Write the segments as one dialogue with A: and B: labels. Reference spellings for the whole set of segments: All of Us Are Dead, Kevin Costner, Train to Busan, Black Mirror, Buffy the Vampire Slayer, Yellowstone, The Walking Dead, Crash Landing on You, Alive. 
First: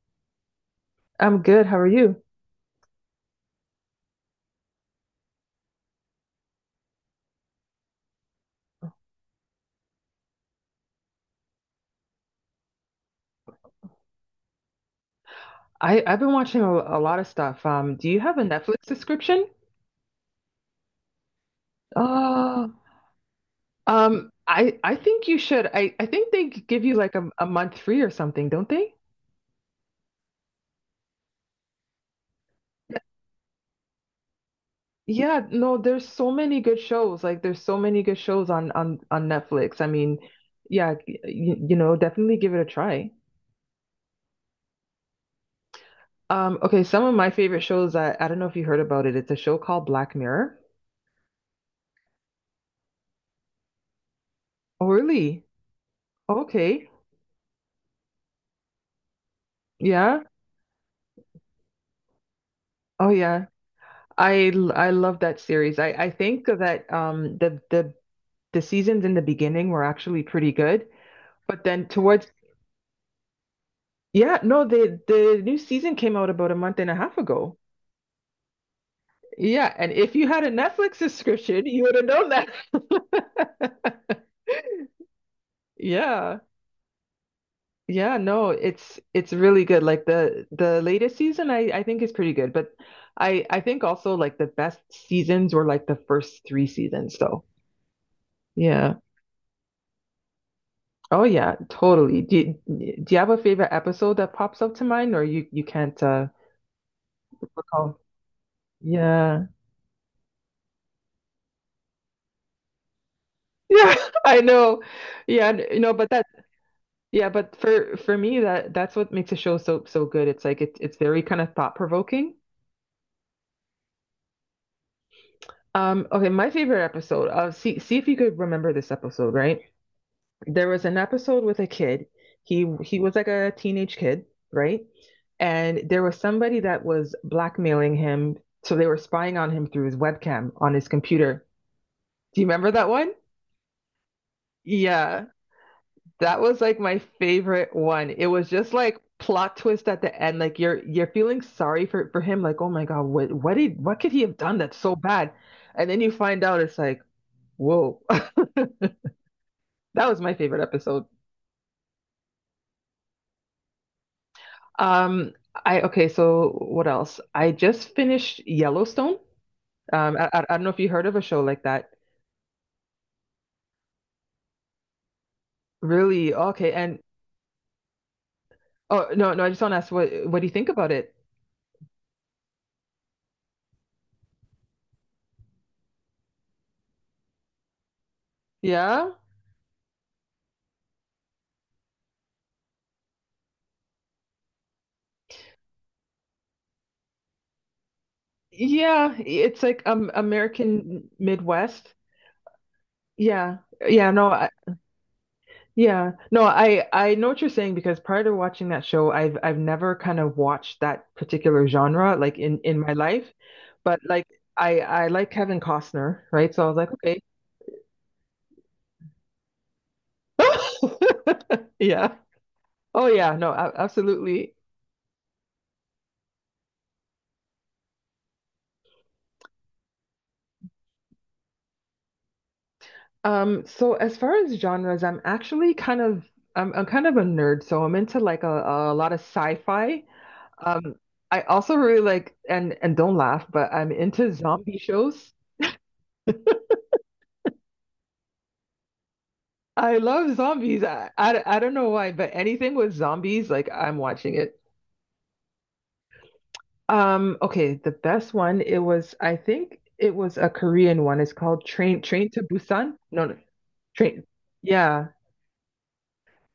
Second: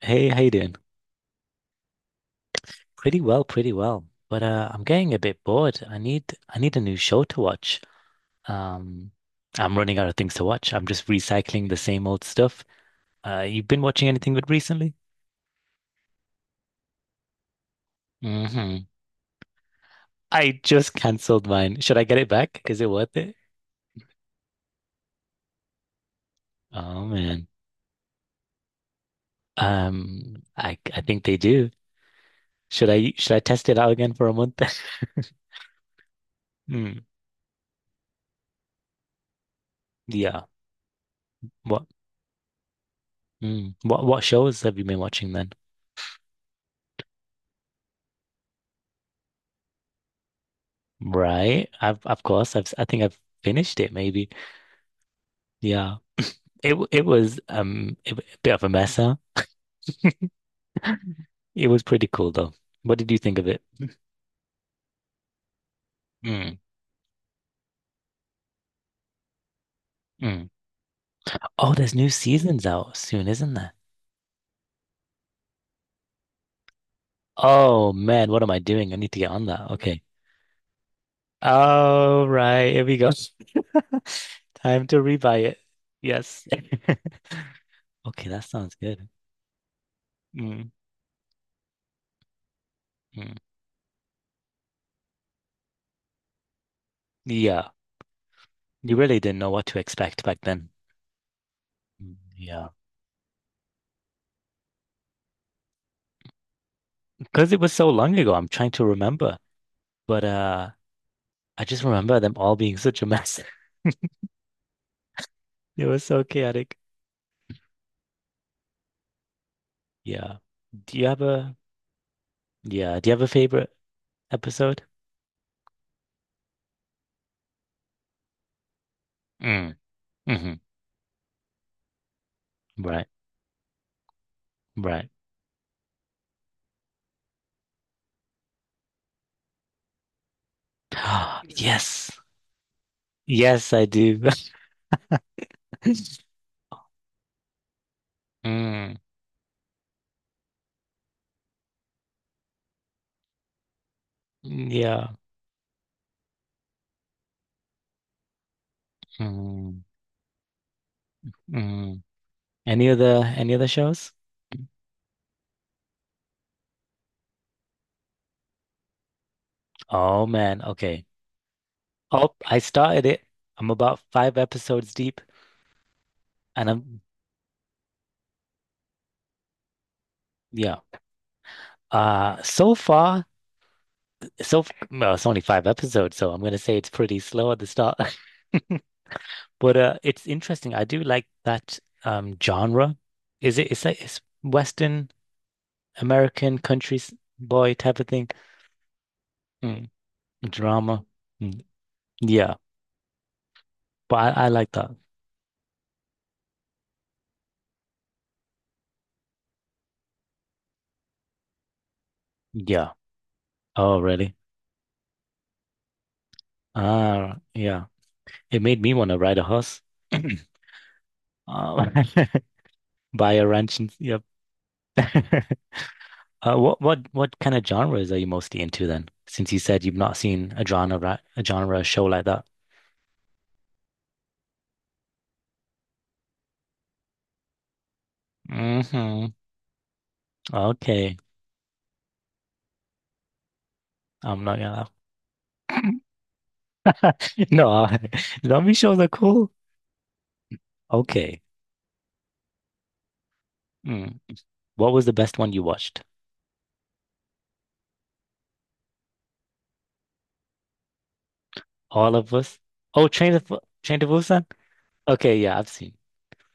A: Hey, how you doing?
B: I'm good. How are you?
A: Pretty well, pretty well. But I'm getting a bit bored. I need a new show to watch. Um, I'm running out of things to watch. I'm just recycling the same old stuff. You've been watching anything good recently?
B: I've been watching a lot of stuff. Do you have a Netflix
A: Hmm.
B: subscription?
A: I just canceled mine. Should I get it back?
B: Uh,
A: Is it worth it?
B: I think you should. I think they give you
A: Oh
B: like a
A: man.
B: month free or something, don't they?
A: I think they do. Should I test it out again for a month?
B: Yeah, no, there's so many good
A: Mm,
B: shows. Like there's so many good shows on Netflix.
A: yeah. What
B: Definitely give it a try.
A: what shows have you been watching then?
B: Okay, some of my favorite shows that I don't know if you heard about it. It's a show called Black Mirror.
A: Right. I've of course I've I think I've finished it maybe.
B: Oh, really?
A: Yeah, it
B: Okay.
A: w- it was um it w- a bit of a mess, huh?
B: Yeah.
A: It was pretty cool though. What
B: Oh,
A: did you think
B: yeah.
A: of it?
B: I love that series. I think
A: Mm,
B: that the seasons in the beginning were actually
A: mm.
B: pretty good, but
A: Oh,
B: then
A: there's new
B: towards
A: seasons out soon, isn't there?
B: Yeah, no, the new season came out about a month and a half ago.
A: Oh man, what am I doing? I need to get on that.
B: Yeah, and
A: Okay.
B: if you had a Netflix subscription, you would have
A: All
B: known that.
A: right, here we go. Time to rebuy it.
B: Yeah.
A: Yes.
B: Yeah,
A: Okay, that
B: no,
A: sounds
B: it's
A: good.
B: it's really good. Like the
A: Mm,
B: the latest season I think is pretty good, but
A: mm.
B: I think also like the best seasons were like the first three seasons though.
A: Yeah,
B: Yeah.
A: you really didn't know what to expect back then.
B: Oh yeah,
A: Mm,
B: totally.
A: yeah,
B: Do you have a favorite episode that pops up to mind or you can't
A: because it was so
B: recall?
A: long ago. I'm trying to remember,
B: Yeah.
A: but I just remember them all being such a mess.
B: Yeah, I know. Yeah, n-
A: It
B: no,
A: was
B: but
A: so
B: that
A: chaotic.
B: Yeah, but for me that's what makes a show so good.
A: Yeah.
B: It's it's
A: Do you have
B: very kind of
A: a
B: thought provoking.
A: yeah, do you have a favorite episode?
B: Okay, my favorite episode. See if you could remember this episode, right?
A: Mm, hmm.
B: There was an episode with a kid. He
A: Right,
B: was like a teenage kid, right?
A: right.
B: And there was somebody that was blackmailing him, so they were spying on him through his webcam on his computer.
A: Yes.
B: Do you remember that one?
A: Yes, I do.
B: Yeah. That was like my favorite one. It was just
A: Mm,
B: like plot twist at the end. Like you're feeling sorry for him. Like oh my God, what could he have done that's so
A: yeah.
B: bad? And then you find out it's like whoa.
A: Mm,
B: That was my favorite episode.
A: mm. Any other shows?
B: Um, I Okay. So what else? I just finished Yellowstone. Um,
A: Oh
B: I, I I
A: man,
B: don't know if you
A: okay.
B: heard of a show like that.
A: Oh, I started it. I'm about five episodes deep
B: Really?
A: and
B: Okay. And
A: I'm
B: Oh no no, I just want to ask what do you think
A: yeah.
B: about it?
A: Uh so far well, it's only five episodes, so I'm gonna say it's pretty slow at the start.
B: Yeah.
A: But it's interesting. I do like that genre. Is it? It's like it's Western American country boy type of thing.
B: Yeah, it's like
A: Mm. Drama.
B: American
A: Mm.
B: Midwest.
A: Yeah,
B: Yeah. Yeah,
A: but
B: no,
A: I
B: I,
A: like that.
B: yeah. No, I know what you're saying because prior to watching that show, I've never kind of watched that particular genre like in my
A: Yeah.
B: life.
A: Oh,
B: But like
A: really?
B: I like Kevin Costner, right? So I was like, okay.
A: Ah, yeah. It made me want to ride a horse. Uh,
B: Yeah. Oh
A: buy
B: yeah,
A: a
B: no,
A: ranch and yep.
B: absolutely.
A: Uh, what kind of genres are you mostly into then? Since you said you've not seen a genre show like that.
B: So as far as genres, I'm kind of a nerd, so I'm into like a lot of
A: Hmm.
B: sci-fi. Um,
A: Okay.
B: I also really like and don't laugh, but I'm into
A: I'm not
B: zombie
A: gonna
B: shows.
A: no, zombie shows are cool.
B: I love zombies.
A: Okay.
B: I don't know why, but anything with zombies, like I'm
A: Mm.
B: watching it.
A: What was the best one you watched?
B: Okay, the best one, it was, I think it was a Korean one. It's called
A: All
B: Train
A: of
B: to
A: us?
B: Busan.
A: Oh,
B: No, no,
A: Train to
B: Train.
A: Busan?
B: Yeah,
A: Okay, yeah, I've seen.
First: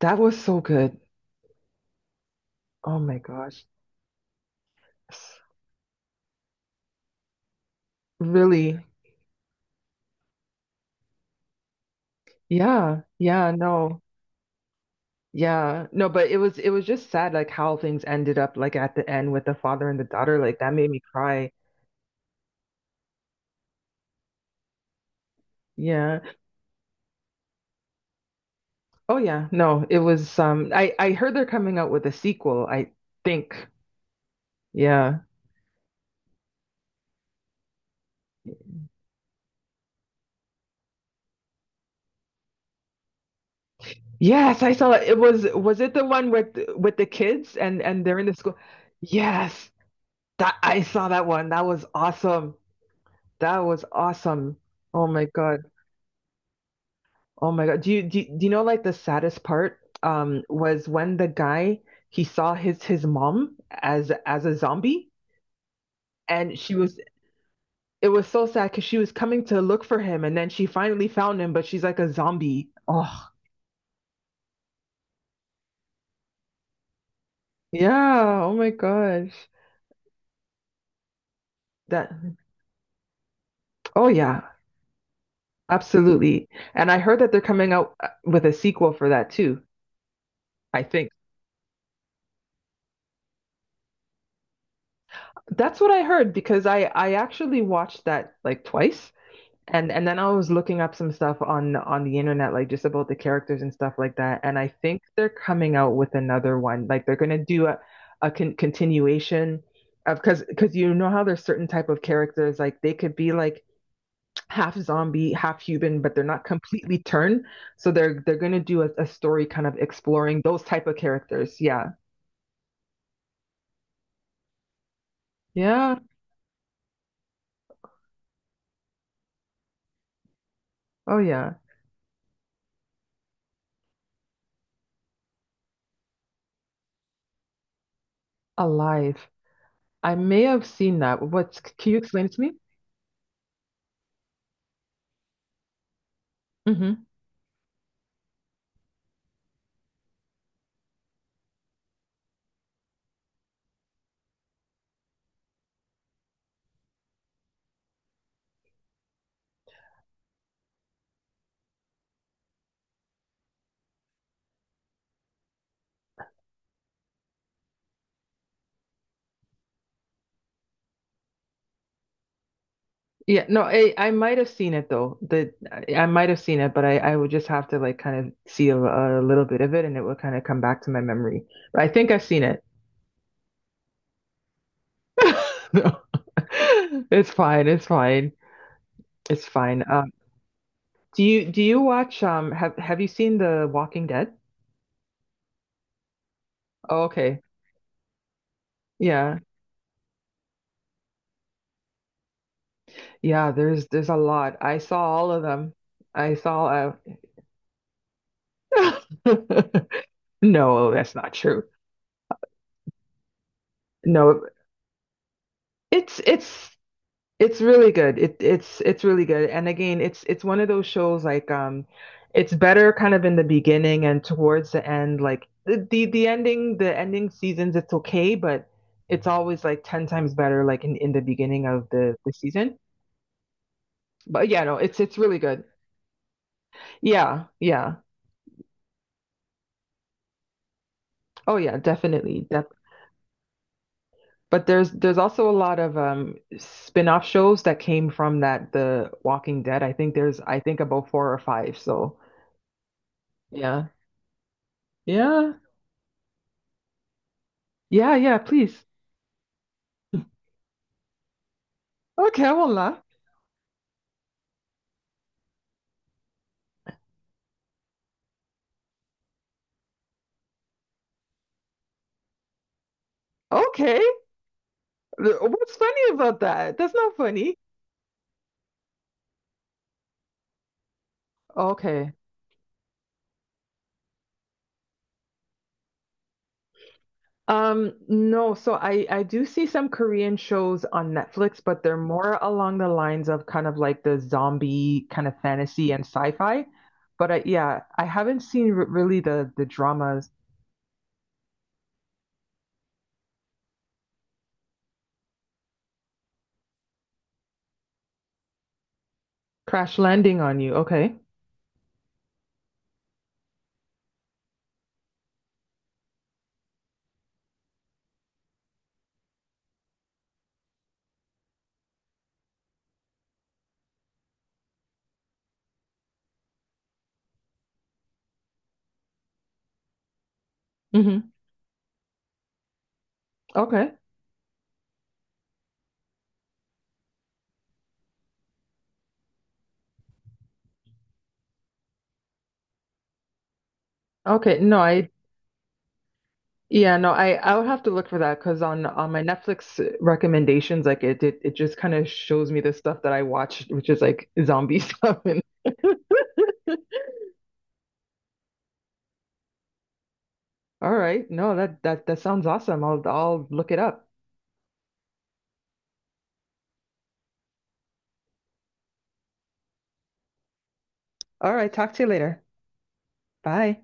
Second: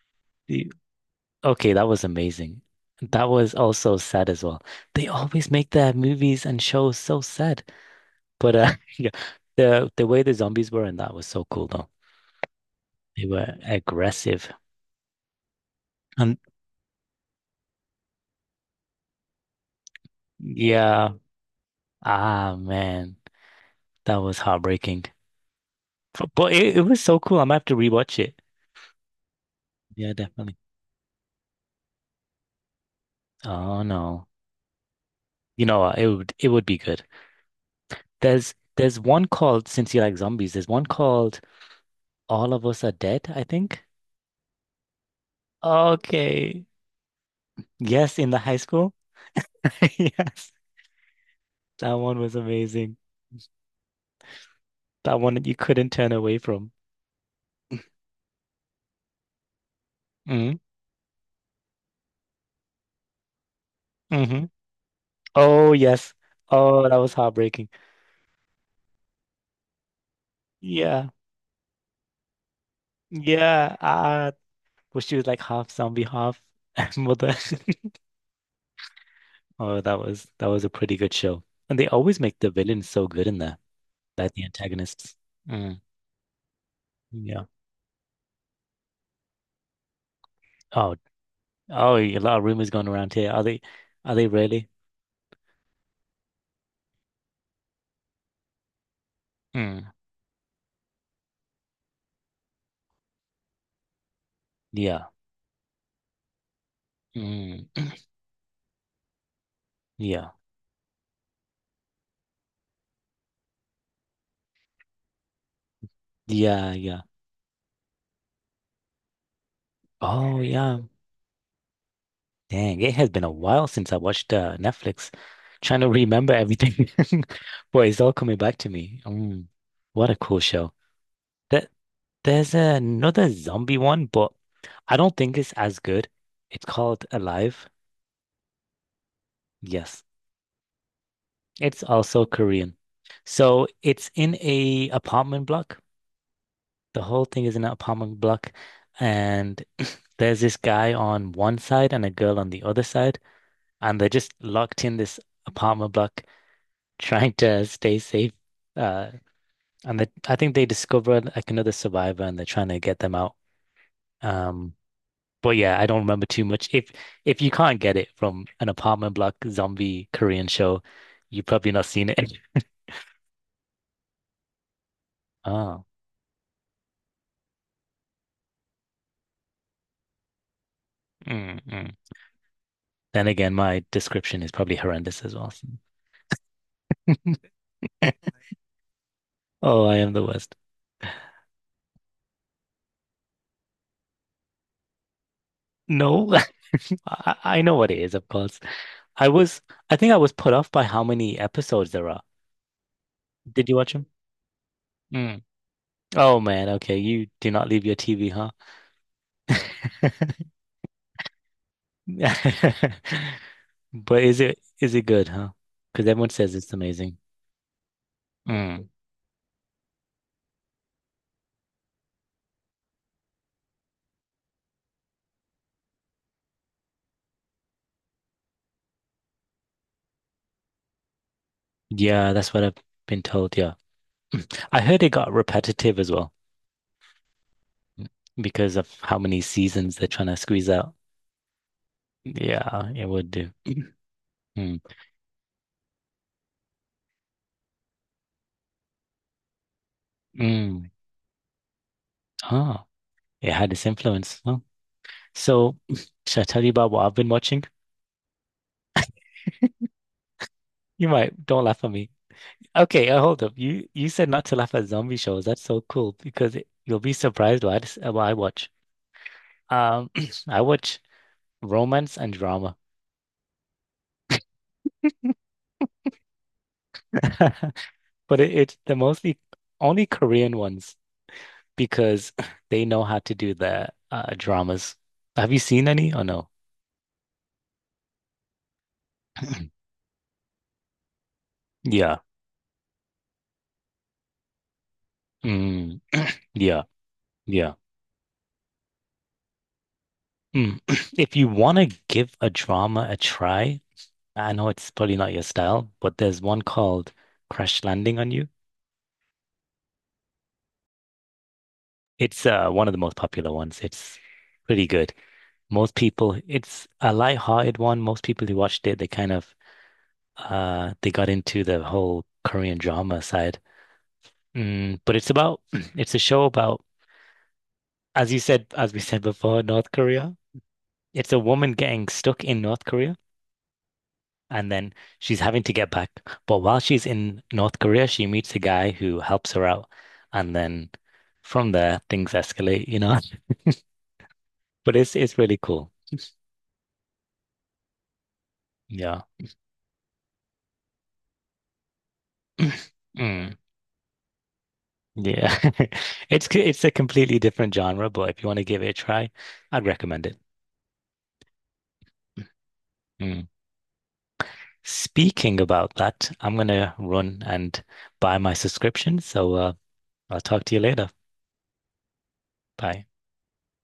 B: that was so
A: the-
B: good.
A: Okay, that was amazing.
B: Oh my
A: That was
B: gosh.
A: also sad as well. They always make their movies and shows so sad. But
B: Really?
A: yeah, the way the zombies were in that was so cool though.
B: Yeah.
A: They
B: Yeah,
A: were
B: no.
A: aggressive.
B: Yeah. No, but it
A: And
B: was it was just sad like how things ended up like at the end with the father and the daughter. Like that made me
A: yeah,
B: cry.
A: ah man, that was heartbreaking.
B: Yeah.
A: But it was so cool. I'm gonna have to rewatch it.
B: Oh yeah, no, it
A: Yeah,
B: was
A: definitely.
B: I heard they're coming out with a sequel, I think.
A: Oh no.
B: Yeah.
A: You know what? It would be good. There's one called since you like zombies, there's one called All of Us Are Dead, I think.
B: Yes, I saw it. Was it the one with
A: Okay.
B: the kids and they're
A: Yes,
B: in
A: in
B: the
A: the
B: school?
A: high school.
B: Yes.
A: Yes.
B: That I saw that one. That was
A: That one was
B: awesome.
A: amazing.
B: That was awesome. Oh
A: That
B: my
A: one that you
B: God.
A: couldn't turn away from.
B: Oh my God. Do you know like the saddest part
A: Mm,
B: was when the guy he saw his mom as
A: hmm.
B: a zombie
A: Oh yes.
B: and she
A: Oh, that
B: was
A: was heartbreaking.
B: it was so sad because she was coming to look for him and then she finally
A: Yeah.
B: found him, but she's like a zombie. Oh,
A: Yeah. Ah, well, she was like half zombie, half mother.
B: yeah. Oh my gosh.
A: Oh, that was a pretty good show. And they
B: That,
A: always make the villains so good in there,
B: oh
A: like
B: yeah,
A: the antagonists. Mm,
B: absolutely. And I heard that they're
A: yeah.
B: coming out with a sequel for that too, I
A: Oh,
B: think.
A: oh, a lot of rumors going around here. Are they really?
B: That's what I heard because I actually watched that like twice. And
A: Mm,
B: and then I was looking up some stuff on the internet, like just about the characters and stuff like that. And I think
A: yeah.
B: they're coming out with another one. Like they're gonna do
A: Mm,
B: a continuation of
A: yeah.
B: because you know how there's certain type of characters like they could be like half zombie, half human, but they're not
A: Yeah.
B: completely
A: Yeah.
B: turned. So they're gonna do a story kind of
A: Oh,
B: exploring those
A: yeah.
B: type of characters. Yeah.
A: Dang, it has been a while since I watched Netflix. Trying to
B: Yeah.
A: remember everything, boy, it's all coming back to me. Mm, what a cool show.
B: Oh yeah.
A: That there's another zombie one, but I don't think it's as good. It's called Alive.
B: Alive.
A: Yes.
B: I may have seen that. What's
A: It's
B: can you explain
A: also
B: it to
A: Korean. So it's in a apartment block.
B: me?
A: The whole thing is in an apartment block, and there's this guy on one side and a girl on the other side, and they're just locked in this apartment block trying to stay safe. Uh, and I think they discover like another survivor, and they're trying to get them out. Um, but yeah, I don't remember too much. If you can't get it from an apartment block zombie Korean show, you've probably not seen it.
B: Yeah, no, I might have seen it though. The
A: Oh.
B: I might have seen it, but I would just have to like kind of see a little bit of it, and it will kind of come back to my memory.
A: Mm,
B: But I
A: mm.
B: think I've seen it.
A: Then again, my description is probably horrendous as well.
B: No, it's fine. It's fine. It's fine.
A: Oh, I am the worst.
B: Do you watch have you seen The Walking Dead?
A: No,
B: Oh, okay.
A: I know what it is, of course. I
B: Yeah,
A: was, I think I was put off by how many episodes there are.
B: yeah.
A: Did you
B: There's
A: watch them?
B: there's a lot. I saw all of
A: Mm.
B: them. I
A: Oh man,
B: saw.
A: okay. You do not leave your TV, huh?
B: Uh... No, that's not true.
A: But is
B: No,
A: it is it good, huh? Because
B: it's
A: everyone says it's
B: it's
A: amazing.
B: it's really good. It's
A: Mm.
B: it's really good. And again, it's one of those shows like it's better kind of in the beginning and towards the end like the ending seasons it's okay, but it's always like 10 times better like in the beginning of
A: Yeah,
B: the
A: that's what I've
B: season.
A: been told. Yeah,
B: But yeah, no,
A: I
B: it's
A: heard it
B: it's
A: got
B: really good.
A: repetitive as well
B: Yeah, yeah.
A: because of how many seasons they're trying to squeeze out.
B: Oh yeah, definitely. Def
A: Yeah, it would do.
B: But
A: Mm,
B: there's also a lot of spin-off shows that came from that The Walking Dead. I think
A: mm.
B: about four or five. So,
A: Ah, it had its
B: yeah.
A: influence. Huh?
B: Yeah.
A: So, should I tell you about what I've been watching?
B: Yeah, yeah, please.
A: You might don't laugh at me.
B: Okay, I
A: Okay, hold up. You said not to laugh at zombie shows. That's so cool because you'll be surprised what what I watch. Um, I watch romance and drama,
B: Okay. What's funny about that? That's not funny.
A: but it's the mostly only Korean ones
B: Okay.
A: because they know how to do the dramas. Have you seen any or no?
B: No, so I do see some Korean shows on Netflix, but they're
A: Yeah.
B: more along the lines of kind of like the zombie kind of fantasy
A: Mm,
B: and sci-fi.
A: yeah.
B: But I,
A: Yeah.
B: yeah, I haven't seen r really the dramas.
A: Hmm. If you want to give a drama a try, I know it's probably not your style, but there's one called Crash Landing on You.
B: Crash Landing on You. Okay.
A: It's one of the most popular ones. It's pretty good. Most people, it's a light-hearted one. Most people who watched it, they kind of they got into the whole Korean drama side. Mm, but it's about it's a show about, as you said, as we said before, North Korea.
B: Mm-hmm.
A: It's a woman getting stuck in North Korea
B: Okay.
A: and then she's having to get back. But while she's in North Korea, she meets a guy who helps her out, and then from there things escalate,
B: Okay. No,
A: But
B: I
A: it's really cool.
B: Yeah, no, I would have to look for that because on my
A: Yeah.
B: Netflix recommendations, like it just kind of shows me the stuff that I
A: Mm,
B: watched, which is like zombie stuff. And
A: yeah. It's a completely different genre, but if you want to give it a try, I'd recommend it.
B: All right, no, that sounds awesome. I'll
A: Mm.
B: look it up.
A: Speaking about that, I'm gonna run and buy my subscription, so I'll talk to you later.
B: All right, talk to you later.
A: Bye.
B: Bye.